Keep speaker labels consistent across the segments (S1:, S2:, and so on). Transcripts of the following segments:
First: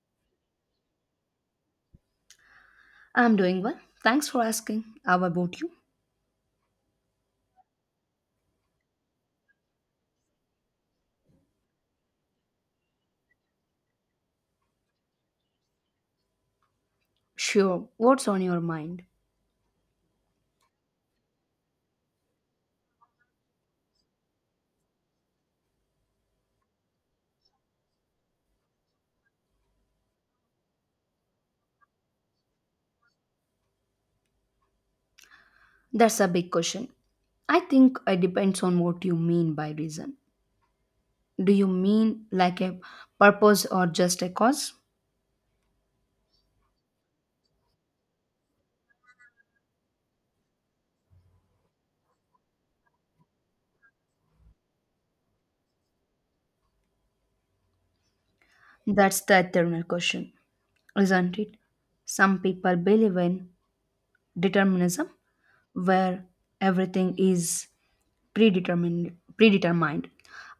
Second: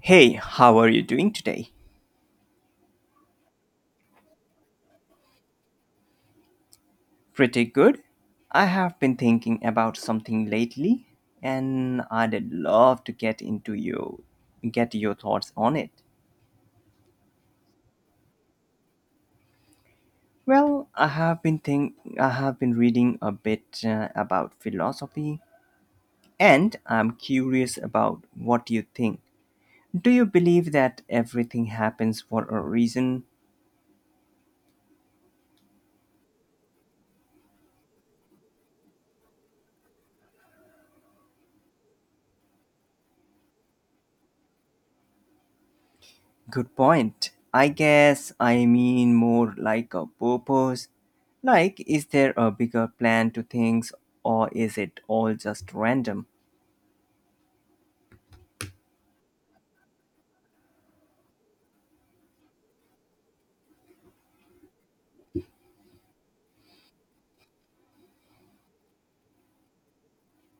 S1: Hey, how are you doing today?
S2: I'm doing well. Thanks for asking. How about you?
S1: Pretty good. I have been thinking about something lately and I'd love to get your thoughts on it.
S2: Sure. What's on your mind?
S1: Well, I have been reading a bit about philosophy and I'm curious about what you think. Do you believe that everything happens for a reason?
S2: That's a big question. I think it depends on what you mean by reason. Do you mean like a purpose or just a cause?
S1: Good point. I guess I mean more like a purpose. Like, is there a bigger plan to things, or is it all just random?
S2: That's the eternal question, isn't it? Some people believe in determinism, where everything is predetermined.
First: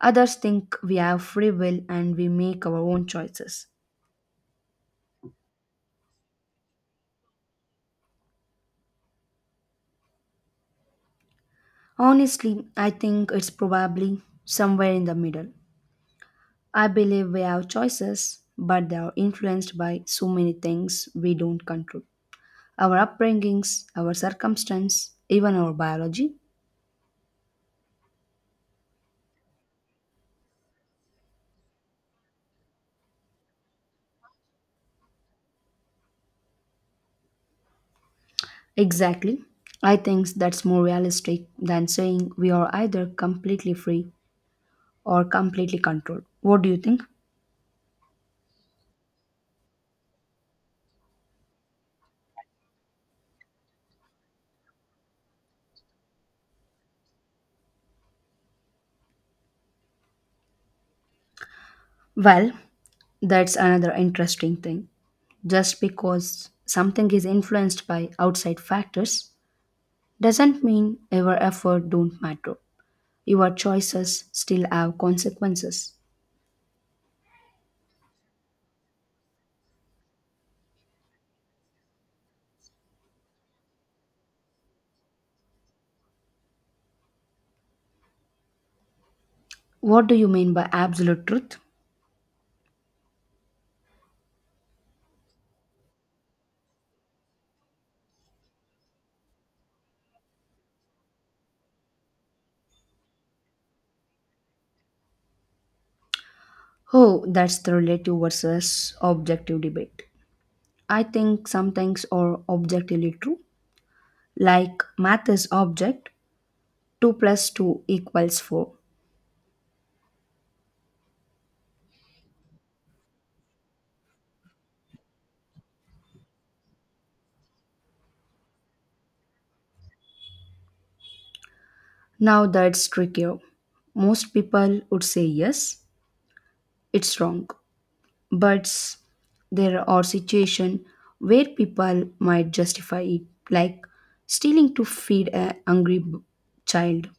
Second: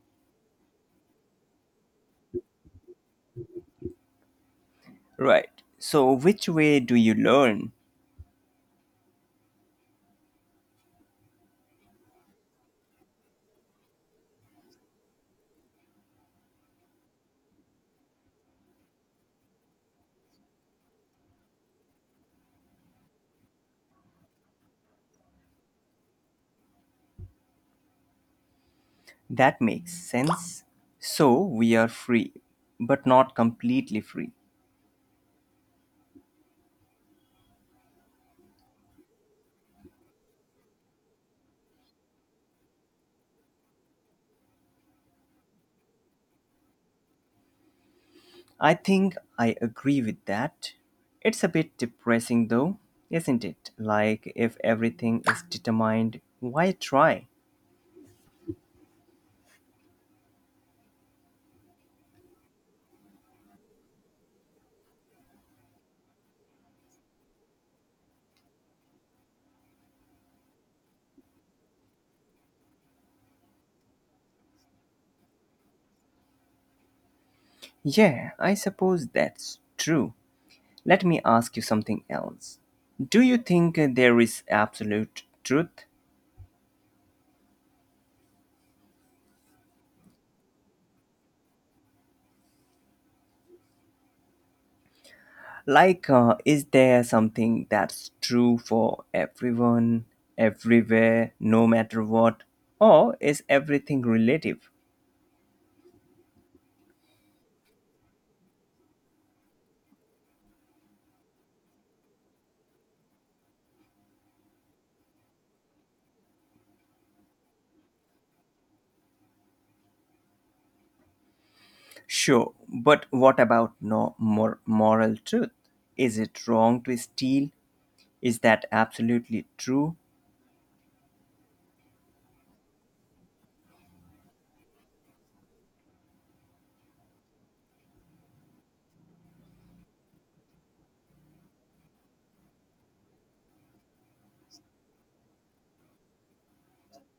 S2: Others think we have free will and we make our own choices.
S1: Right. So, which way do you learn?
S2: Honestly, I think it's probably somewhere in the middle. I believe we have choices, but they are influenced by so many things we don't control, our upbringings, our circumstance, even our biology.
S1: That makes sense. So, we are free, but not completely free.
S2: Exactly. I think that's more realistic than saying we are either completely free or completely controlled. What do you think?
S1: I think I agree with that. It's a bit depressing though, isn't it? Like, if everything is determined, why try?
S2: Well, that's another interesting thing. Just because something is influenced by outside factors doesn't mean our effort don't matter. Your choices still have consequences.
S1: Yeah, I suppose that's true. Let me ask you something else. Do you think there is absolute truth?
S2: What do you mean by absolute truth?
S1: Like, is there something that's true for everyone, everywhere, no matter what? Or is everything relative?
S2: Oh, that's the relative versus objective debate. I think some things are objectively true, like math is object, 2 plus 2 equals 4.
S1: Sure, but what about no mor- moral truth? Is it wrong to steal? Is that absolutely true?
S2: Now that's trickier. Most people would say yes, it's wrong. But there are situations where people might justify it, like stealing to feed a hungry child.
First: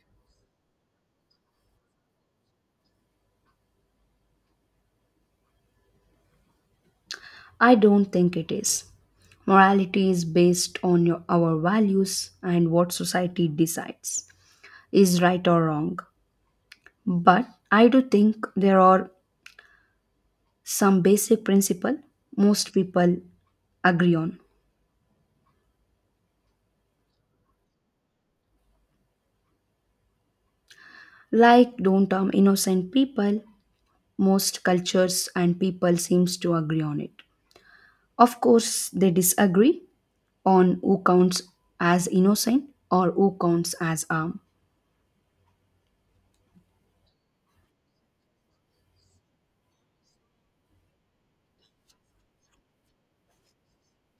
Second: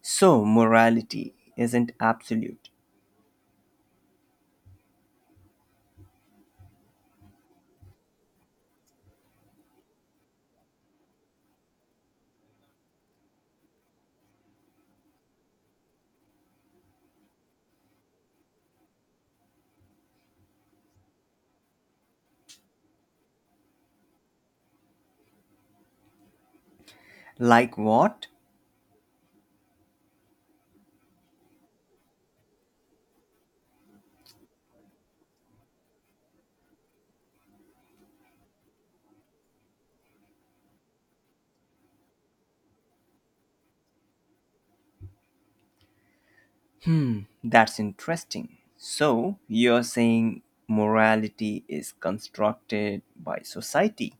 S1: So, morality isn't absolute.
S2: I don't think it is. Morality is based on your, our values and what society decides is right or wrong. But I do think there are some basic principle most people agree on.
S1: Like what?
S2: Like don't harm innocent people, most cultures and people seems to agree on it. Of course, they disagree on who counts as innocent or who counts as harm.
S1: That's interesting. So, you're saying morality is constructed by society.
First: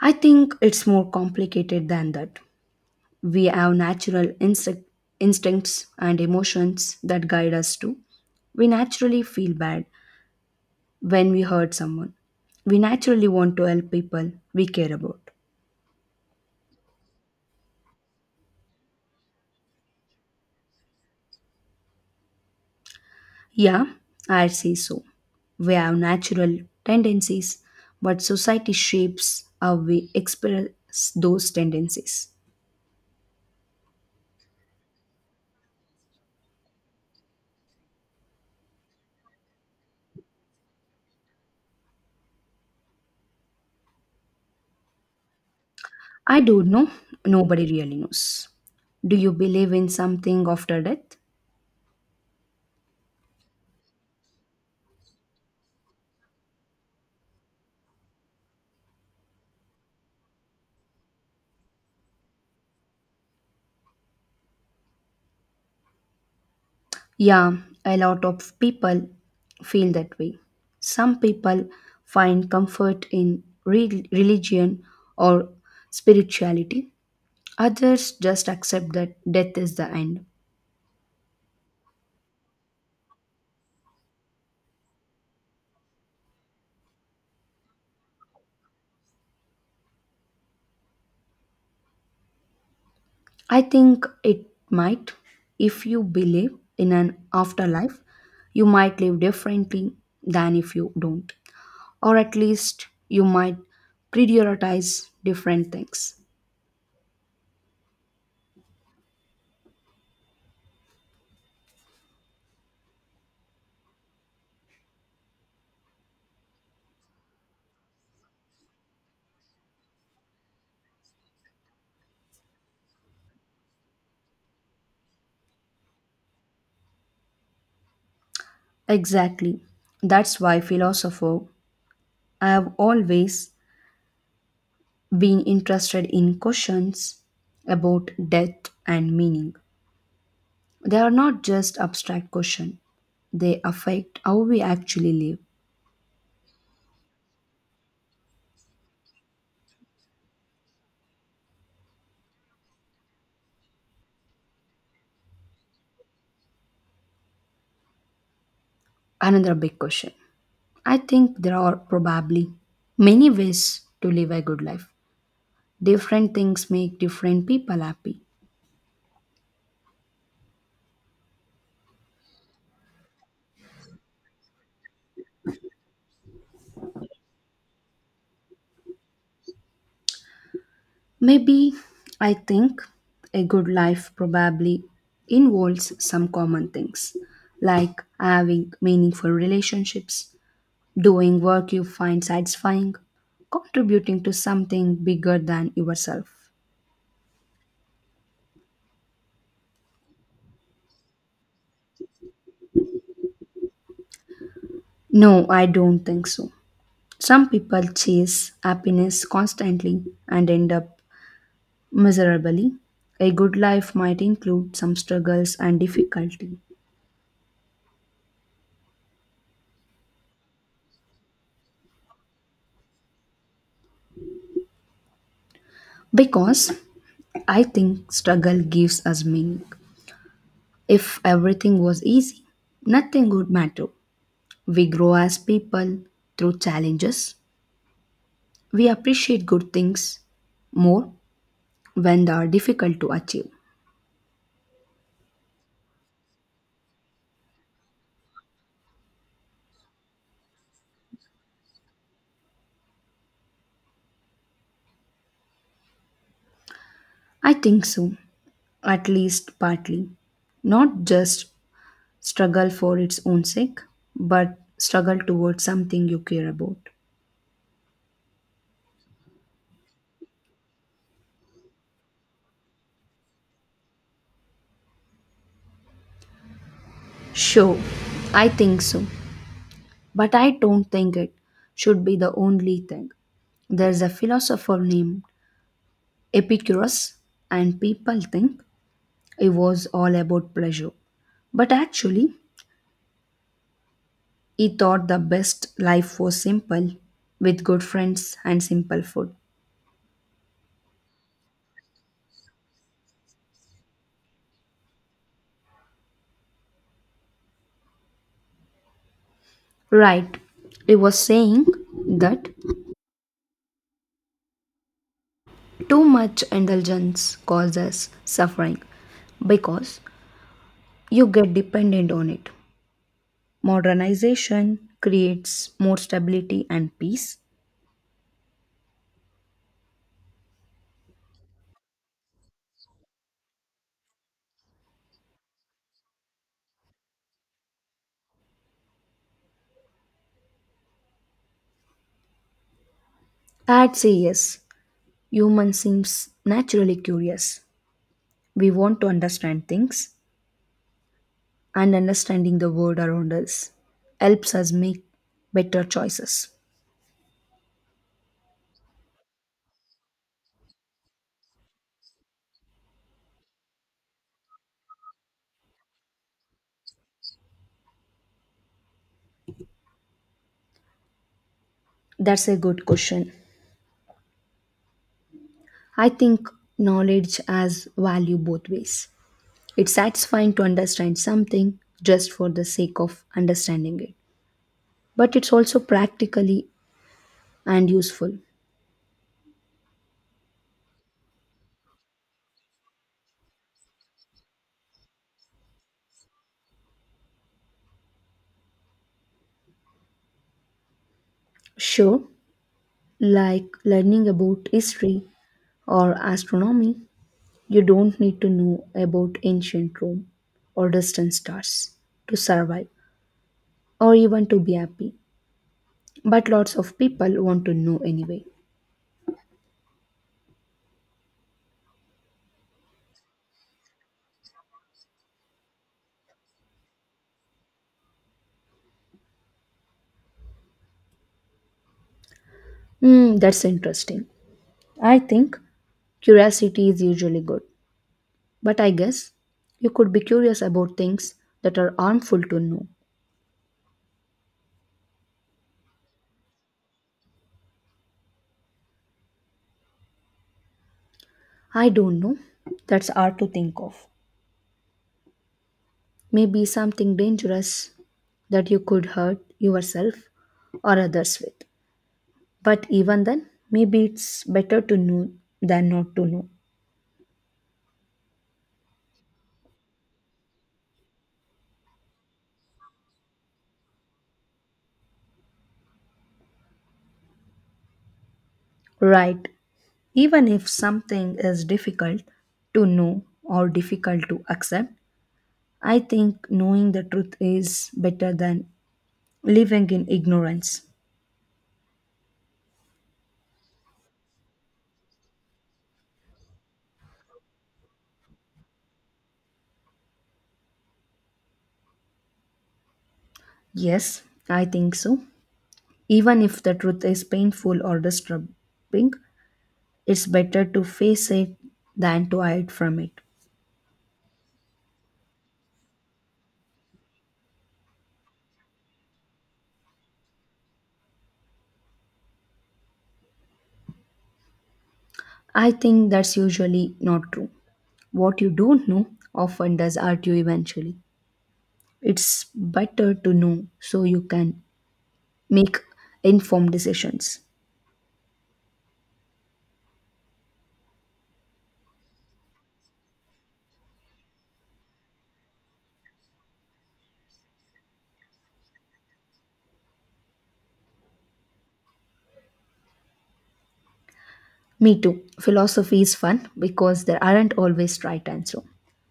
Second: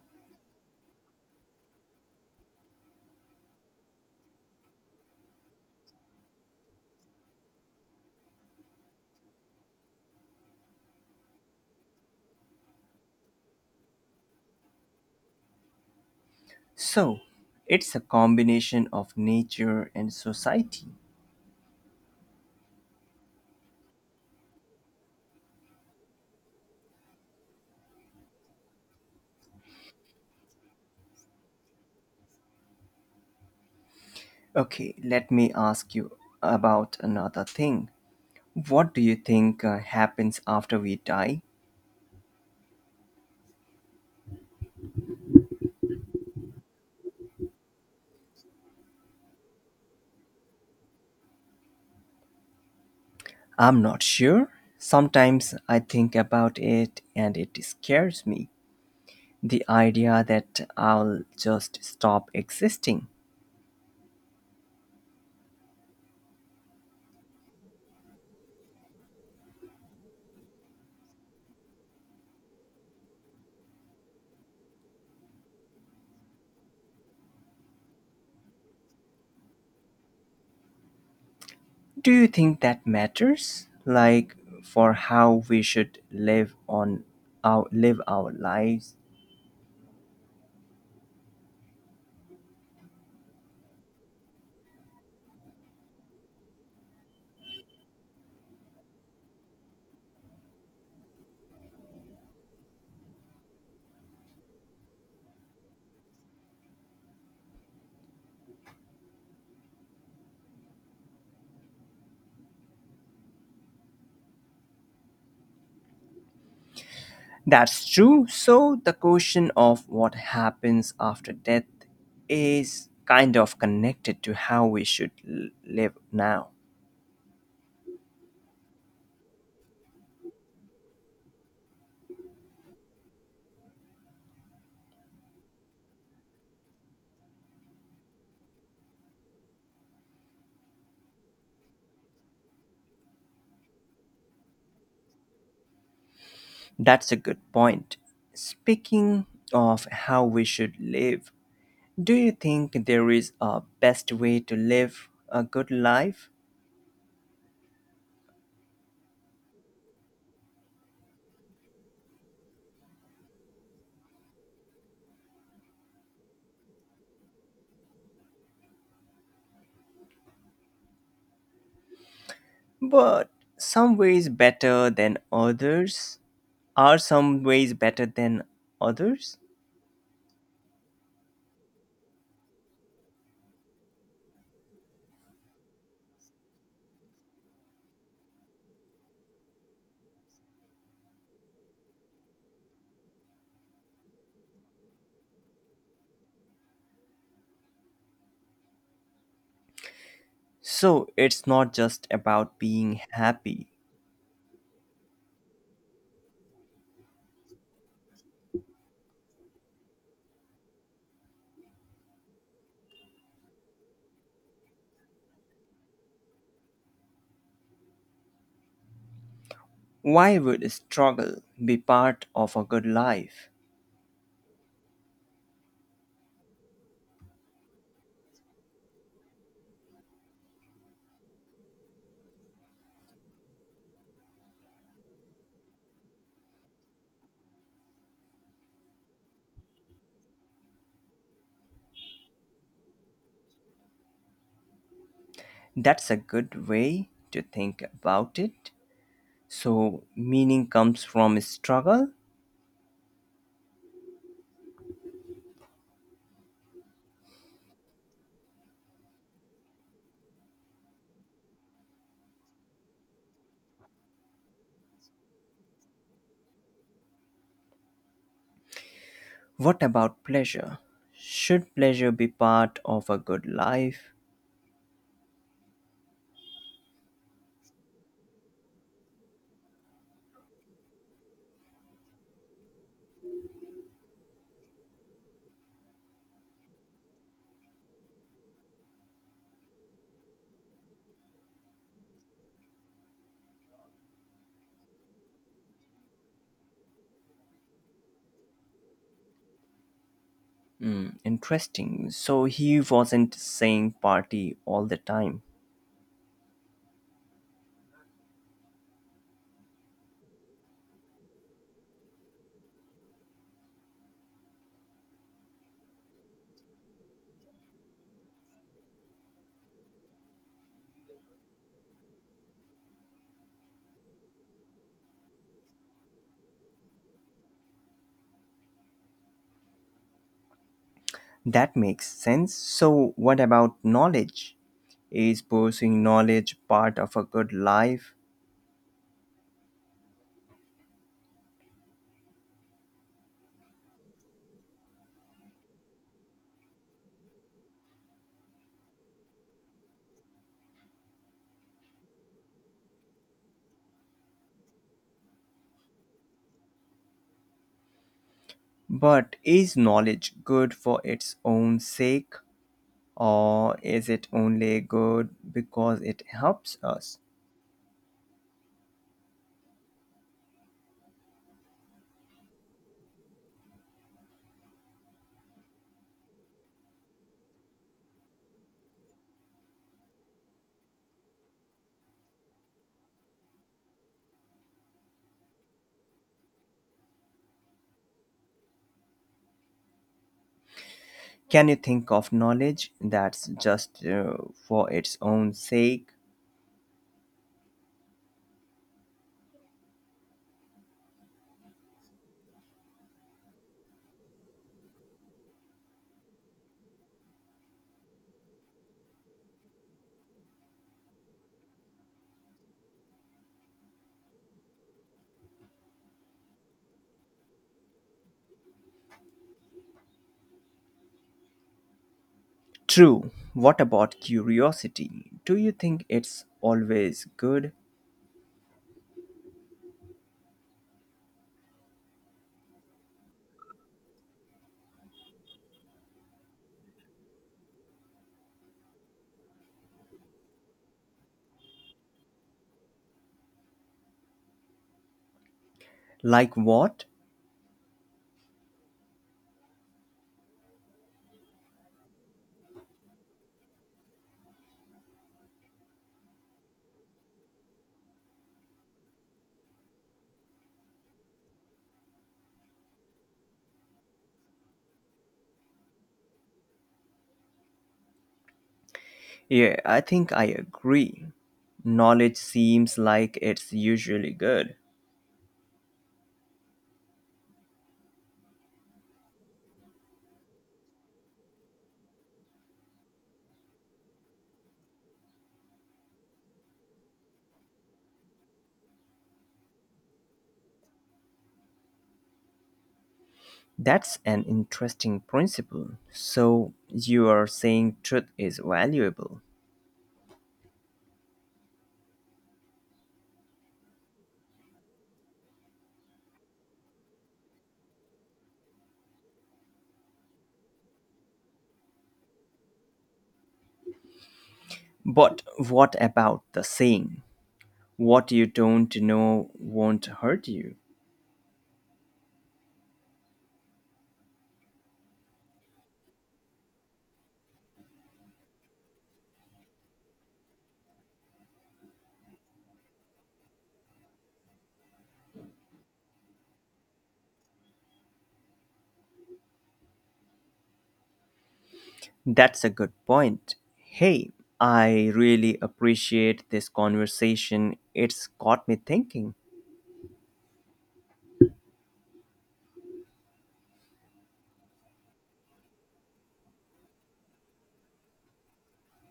S2: I think it's more complicated than that. We have instincts and emotions that guide us too. We naturally feel bad when we hurt someone. We naturally want to help people we care about.
S1: So, it's a combination of nature and society.
S2: Yeah, I say so. We have natural tendencies, but society shapes how we express those tendencies.
S1: Okay, let me ask you about another thing. What do you think happens after we die?
S2: I don't know. Nobody really knows. Do you believe in something after death?
S1: I'm not sure. Sometimes I think about it and it scares me. The idea that I'll just stop existing.
S2: Yeah, a lot of people feel that way. Some people find comfort in religion or spirituality, others just accept that death is the end.
S1: Do you think that matters? Like, for how we should live our lives?
S2: I think it might. If you believe in an afterlife, you might live differently than if you don't, or at least you might prioritize different things.
S1: That's true. So the question of what happens after death is kind of connected to how we should live now.
S2: Exactly. That's why philosopher I have always been interested in questions about death and meaning. They are not just abstract questions. They affect how we actually live.
S1: That's a good point. Speaking of how we should live, do you think there is a best way to live a good life?
S2: Another big question. I think there are probably many ways to live a good life. Different things make different people happy.
S1: But some ways better than others are some ways better than others.
S2: Maybe. I think a good life probably involves some common things, like having meaningful relationships, doing work you find satisfying, contributing to something bigger than yourself.
S1: So it's not just about being happy.
S2: No, I don't think so. Some people chase happiness constantly and end up miserably. A good life might include some struggles and difficulty.
S1: Why would struggle be part of a good life?
S2: Because I think struggle gives us meaning. If everything was easy, nothing would matter. We grow as people through challenges. We appreciate good things more when they are difficult to achieve.
S1: That's a good way to think about it. So, meaning comes from struggle.
S2: I think so, at least partly. Not just struggle for its own sake, but struggle towards something you care about.
S1: What about pleasure? Should pleasure be part of a good life?
S2: Sure, I think so, but I don't think it should be the only thing. There's a philosopher named Epicurus, and people think it was all about pleasure. But actually, he thought the best life was simple, with good friends and simple food.
S1: Hmm, interesting. So, he wasn't saying party all the time.
S2: Right, he was saying that too much indulgence causes suffering because you get dependent on it. Modernization creates more stability and peace.
S1: That makes sense. So, what about knowledge? Is pursuing knowledge part of a good life?
S2: I'd say yes, human seems naturally curious. We want to understand things, and understanding the world around us helps us make better choices.
S1: But is knowledge good for its own sake? Or is it only good because it helps us?
S2: That's a good question. I think knowledge has value both ways. It's satisfying to understand something just for the sake of understanding it, but it's also practically and useful.
S1: Can you think of knowledge that's just for its own sake?
S2: Sure, like learning about history or astronomy, you don't need to know about ancient Rome or distant stars to survive or even to be happy, but lots of people want to know anyway.
S1: True. What about curiosity? Do you think it's always good?
S2: Hmm, that's interesting. I think curiosity is usually good, but I guess you could be curious about things that are harmful to know.
S1: Like what?
S2: I don't know. That's hard to think of. Maybe something dangerous that you could hurt yourself or others with. But even then, maybe it's better to know than not to know.
S1: Yeah, I think I agree. Knowledge seems like it's usually good.
S2: Right. Even if something is difficult to know or difficult to accept, I think knowing the truth is better than living in ignorance.
S1: That's an interesting principle. So, you are saying truth is valuable.
S2: Yes, I think so. Even if the truth is painful or disturbing, it's better to face it than to hide from it.
S1: But what about the saying? What you don't know won't hurt you.
S2: I think that's usually not true. What you don't know often does hurt you eventually. It's better to know so you can make informed decisions.
S1: That's a good point. Hey, I really appreciate this conversation. It's got me thinking.
S2: Me too. Philosophy is fun because there aren't always right answer.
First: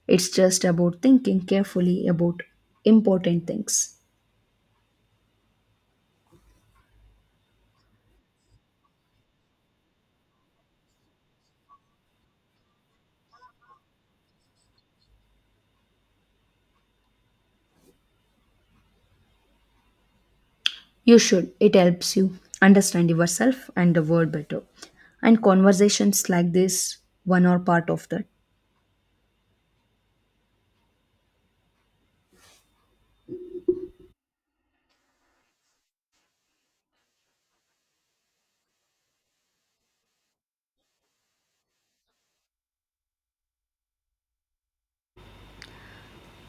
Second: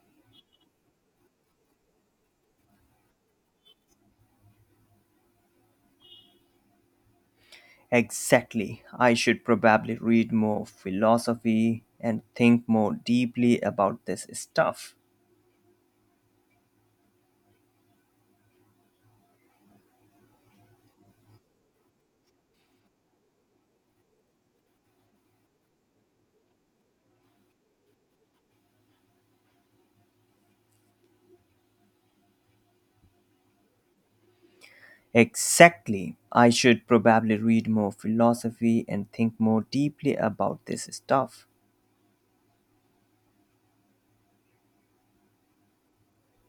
S2: It's just about thinking carefully about important things.
S1: Exactly. I should probably read more philosophy and think more deeply about this stuff.
S2: You should. It helps you understand yourself and the world better. And conversations like this one are part of that.
S1: Exactly. I should probably read more philosophy and think more deeply about this stuff.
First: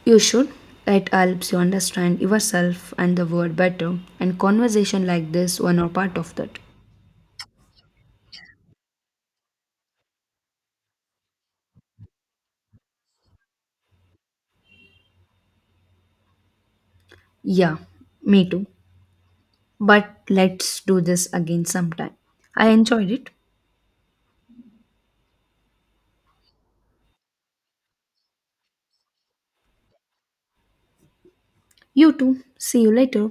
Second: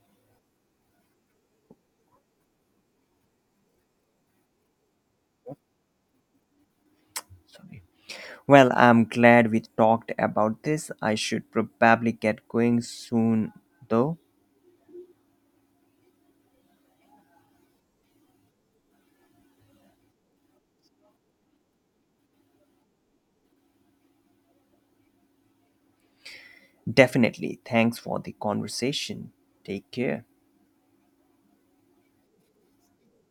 S2: You should. It helps you understand yourself and the world better. And conversation like this one are part of that.
S1: Sorry. Well, I'm glad we talked about this. I should probably get going soon, though.
S2: Yeah, me too. But let's do this again sometime. I enjoyed it.
S1: Definitely. Thanks for the conversation. Take care.
S2: You too. See you later.